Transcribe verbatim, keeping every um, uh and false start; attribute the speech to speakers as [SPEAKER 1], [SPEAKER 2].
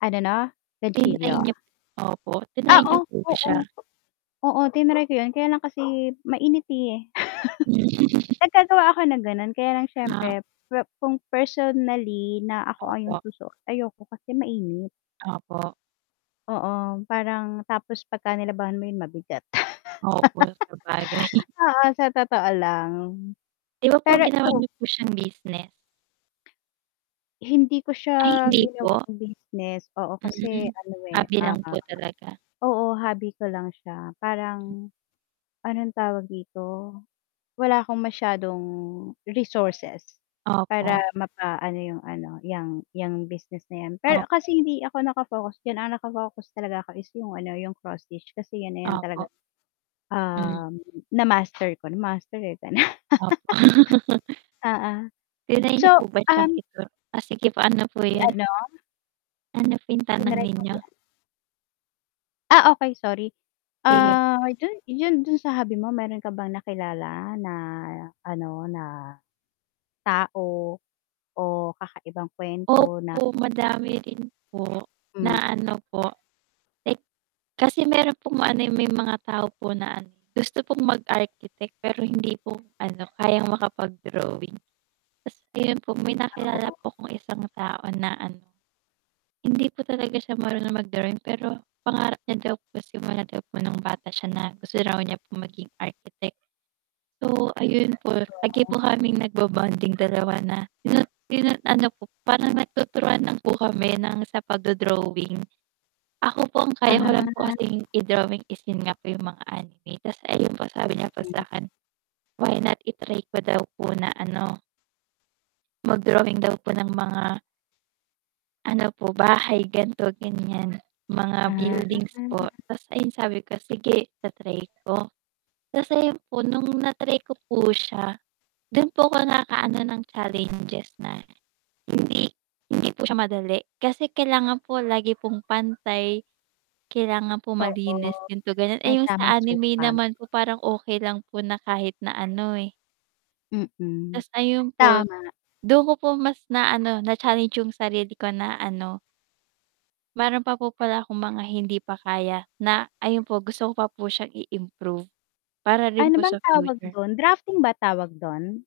[SPEAKER 1] Ano 'no,
[SPEAKER 2] Kinain
[SPEAKER 1] ganchillo?
[SPEAKER 2] niya opo. Tinry
[SPEAKER 1] Ah
[SPEAKER 2] niyo
[SPEAKER 1] oh,
[SPEAKER 2] po ba
[SPEAKER 1] oo.
[SPEAKER 2] siya?
[SPEAKER 1] Oo. Tinry ko 'yun kaya lang kasi mainit, eh.
[SPEAKER 2] Hmm.
[SPEAKER 1] Naggagawa ako ng ganun kaya lang
[SPEAKER 2] Na?
[SPEAKER 1] siyempre per kung personally na ako ay yung
[SPEAKER 2] Opo.
[SPEAKER 1] susuot, ayoko kasi mainit.
[SPEAKER 2] Opo.
[SPEAKER 1] Oo, parang tapos 'pag ka nilabhan mo 'yun, mabigat.
[SPEAKER 2] Opo, sabagay.
[SPEAKER 1] Oo, sa totoo lang.
[SPEAKER 2] 'Di ba po
[SPEAKER 1] Pero
[SPEAKER 2] ginawa
[SPEAKER 1] ikaw
[SPEAKER 2] niyo po siyang business?
[SPEAKER 1] Hindi ko
[SPEAKER 2] Ay,
[SPEAKER 1] siya
[SPEAKER 2] hindi po.
[SPEAKER 1] ginawang business oo,
[SPEAKER 2] Hmm,
[SPEAKER 1] kasi ano, eh,
[SPEAKER 2] hobby
[SPEAKER 1] ah
[SPEAKER 2] lang po talaga.
[SPEAKER 1] oo, hobby ko lang siya. Parang anong tawag dito? Wala akong masyadong resources para
[SPEAKER 2] Opo.
[SPEAKER 1] mapaano yung ano, 'yang 'yang business na 'yan.
[SPEAKER 2] Op
[SPEAKER 1] Pero kasi hindi ako naka-focus diyan, ang naka-focus talaga ako is yung ano, yung cross stitch kasi 'yan, eh, na 'yan talaga,
[SPEAKER 2] Opo. Hmm.
[SPEAKER 1] um, na-master ko na. Na-master, eh.
[SPEAKER 2] Opo.
[SPEAKER 1] Oo.
[SPEAKER 2] Tinry
[SPEAKER 1] So,
[SPEAKER 2] niyo po ba siyang
[SPEAKER 1] um
[SPEAKER 2] ito ah, sige po, ano po
[SPEAKER 1] Si
[SPEAKER 2] 'yun?
[SPEAKER 1] ano
[SPEAKER 2] Ano po yung tanong
[SPEAKER 1] Tinry ko
[SPEAKER 2] ninyo?
[SPEAKER 1] 'yan. Ah, okey sorry.
[SPEAKER 2] Sige p
[SPEAKER 1] Ah, [unintelligible] dun, 'yun dun sa hobby mo, meron ka bang nakilala na ano, na tao o kakaibang kuwento na
[SPEAKER 2] Opo, madami rin po
[SPEAKER 1] Hmm.
[SPEAKER 2] na ano po like kasi meron pong ano, eh, may mga tao po na ano, gusto pong mag-architect, pero hindi po ano, kayang makapag-drawing. Ta's ayun po, may
[SPEAKER 1] Ah,
[SPEAKER 2] nakilala
[SPEAKER 1] oo.
[SPEAKER 2] po akong isang tao na ano, hindi po talaga siya marunong mag-drawing, pero pangarap niya daw po simula daw po nung bata siya na gusto raw niya po maging architect. So, ayun po, lagi
[SPEAKER 1] Oo.
[SPEAKER 2] po kaming nagbo-bonding dalawa na tinu tinu ano po, parang nagtuturan lang po kami ng sa pagdo-drawing. Ako po ang kaya ko lang po
[SPEAKER 1] Ah.
[SPEAKER 2] kasing i-drawing is 'yun nga po, yung mga anime ta's ayun po sabi niya po
[SPEAKER 1] Hmm.
[SPEAKER 2] sa'kin why not i-try ko daw po na ano mag-drawing daw po ng mga ano po, bahay, gan'to, ganyan. Mga
[SPEAKER 1] Ah.
[SPEAKER 2] buildings po ta's ayun sabi ko, "Sige ita-try ko." Ta's ayun po, nung na-try ko po siya, dun po ko naka-ano ng challenges na hindi hindi po siya madali kasi kailangan po lagi pong pantay. Kailangan po
[SPEAKER 1] Oo,
[SPEAKER 2] malinis, ganito, ganyan. Eh,
[SPEAKER 1] may
[SPEAKER 2] yung
[SPEAKER 1] tamang
[SPEAKER 2] sa anime
[SPEAKER 1] sukat.
[SPEAKER 2] naman po parang okey lang po na kahit na ano, eh
[SPEAKER 1] Mm.
[SPEAKER 2] Ta's ayun po,
[SPEAKER 1] Tama.
[SPEAKER 2] dun ko po mas na ano, na-challenge yung sarili ko na ano meron pa po pala akong mga hindi pa kaya na ayun po gusto ko pa po siyang i-improve para rin
[SPEAKER 1] Ano
[SPEAKER 2] po
[SPEAKER 1] bang
[SPEAKER 2] sa
[SPEAKER 1] tawag
[SPEAKER 2] future.
[SPEAKER 1] dun? Drafting ba tawag dun?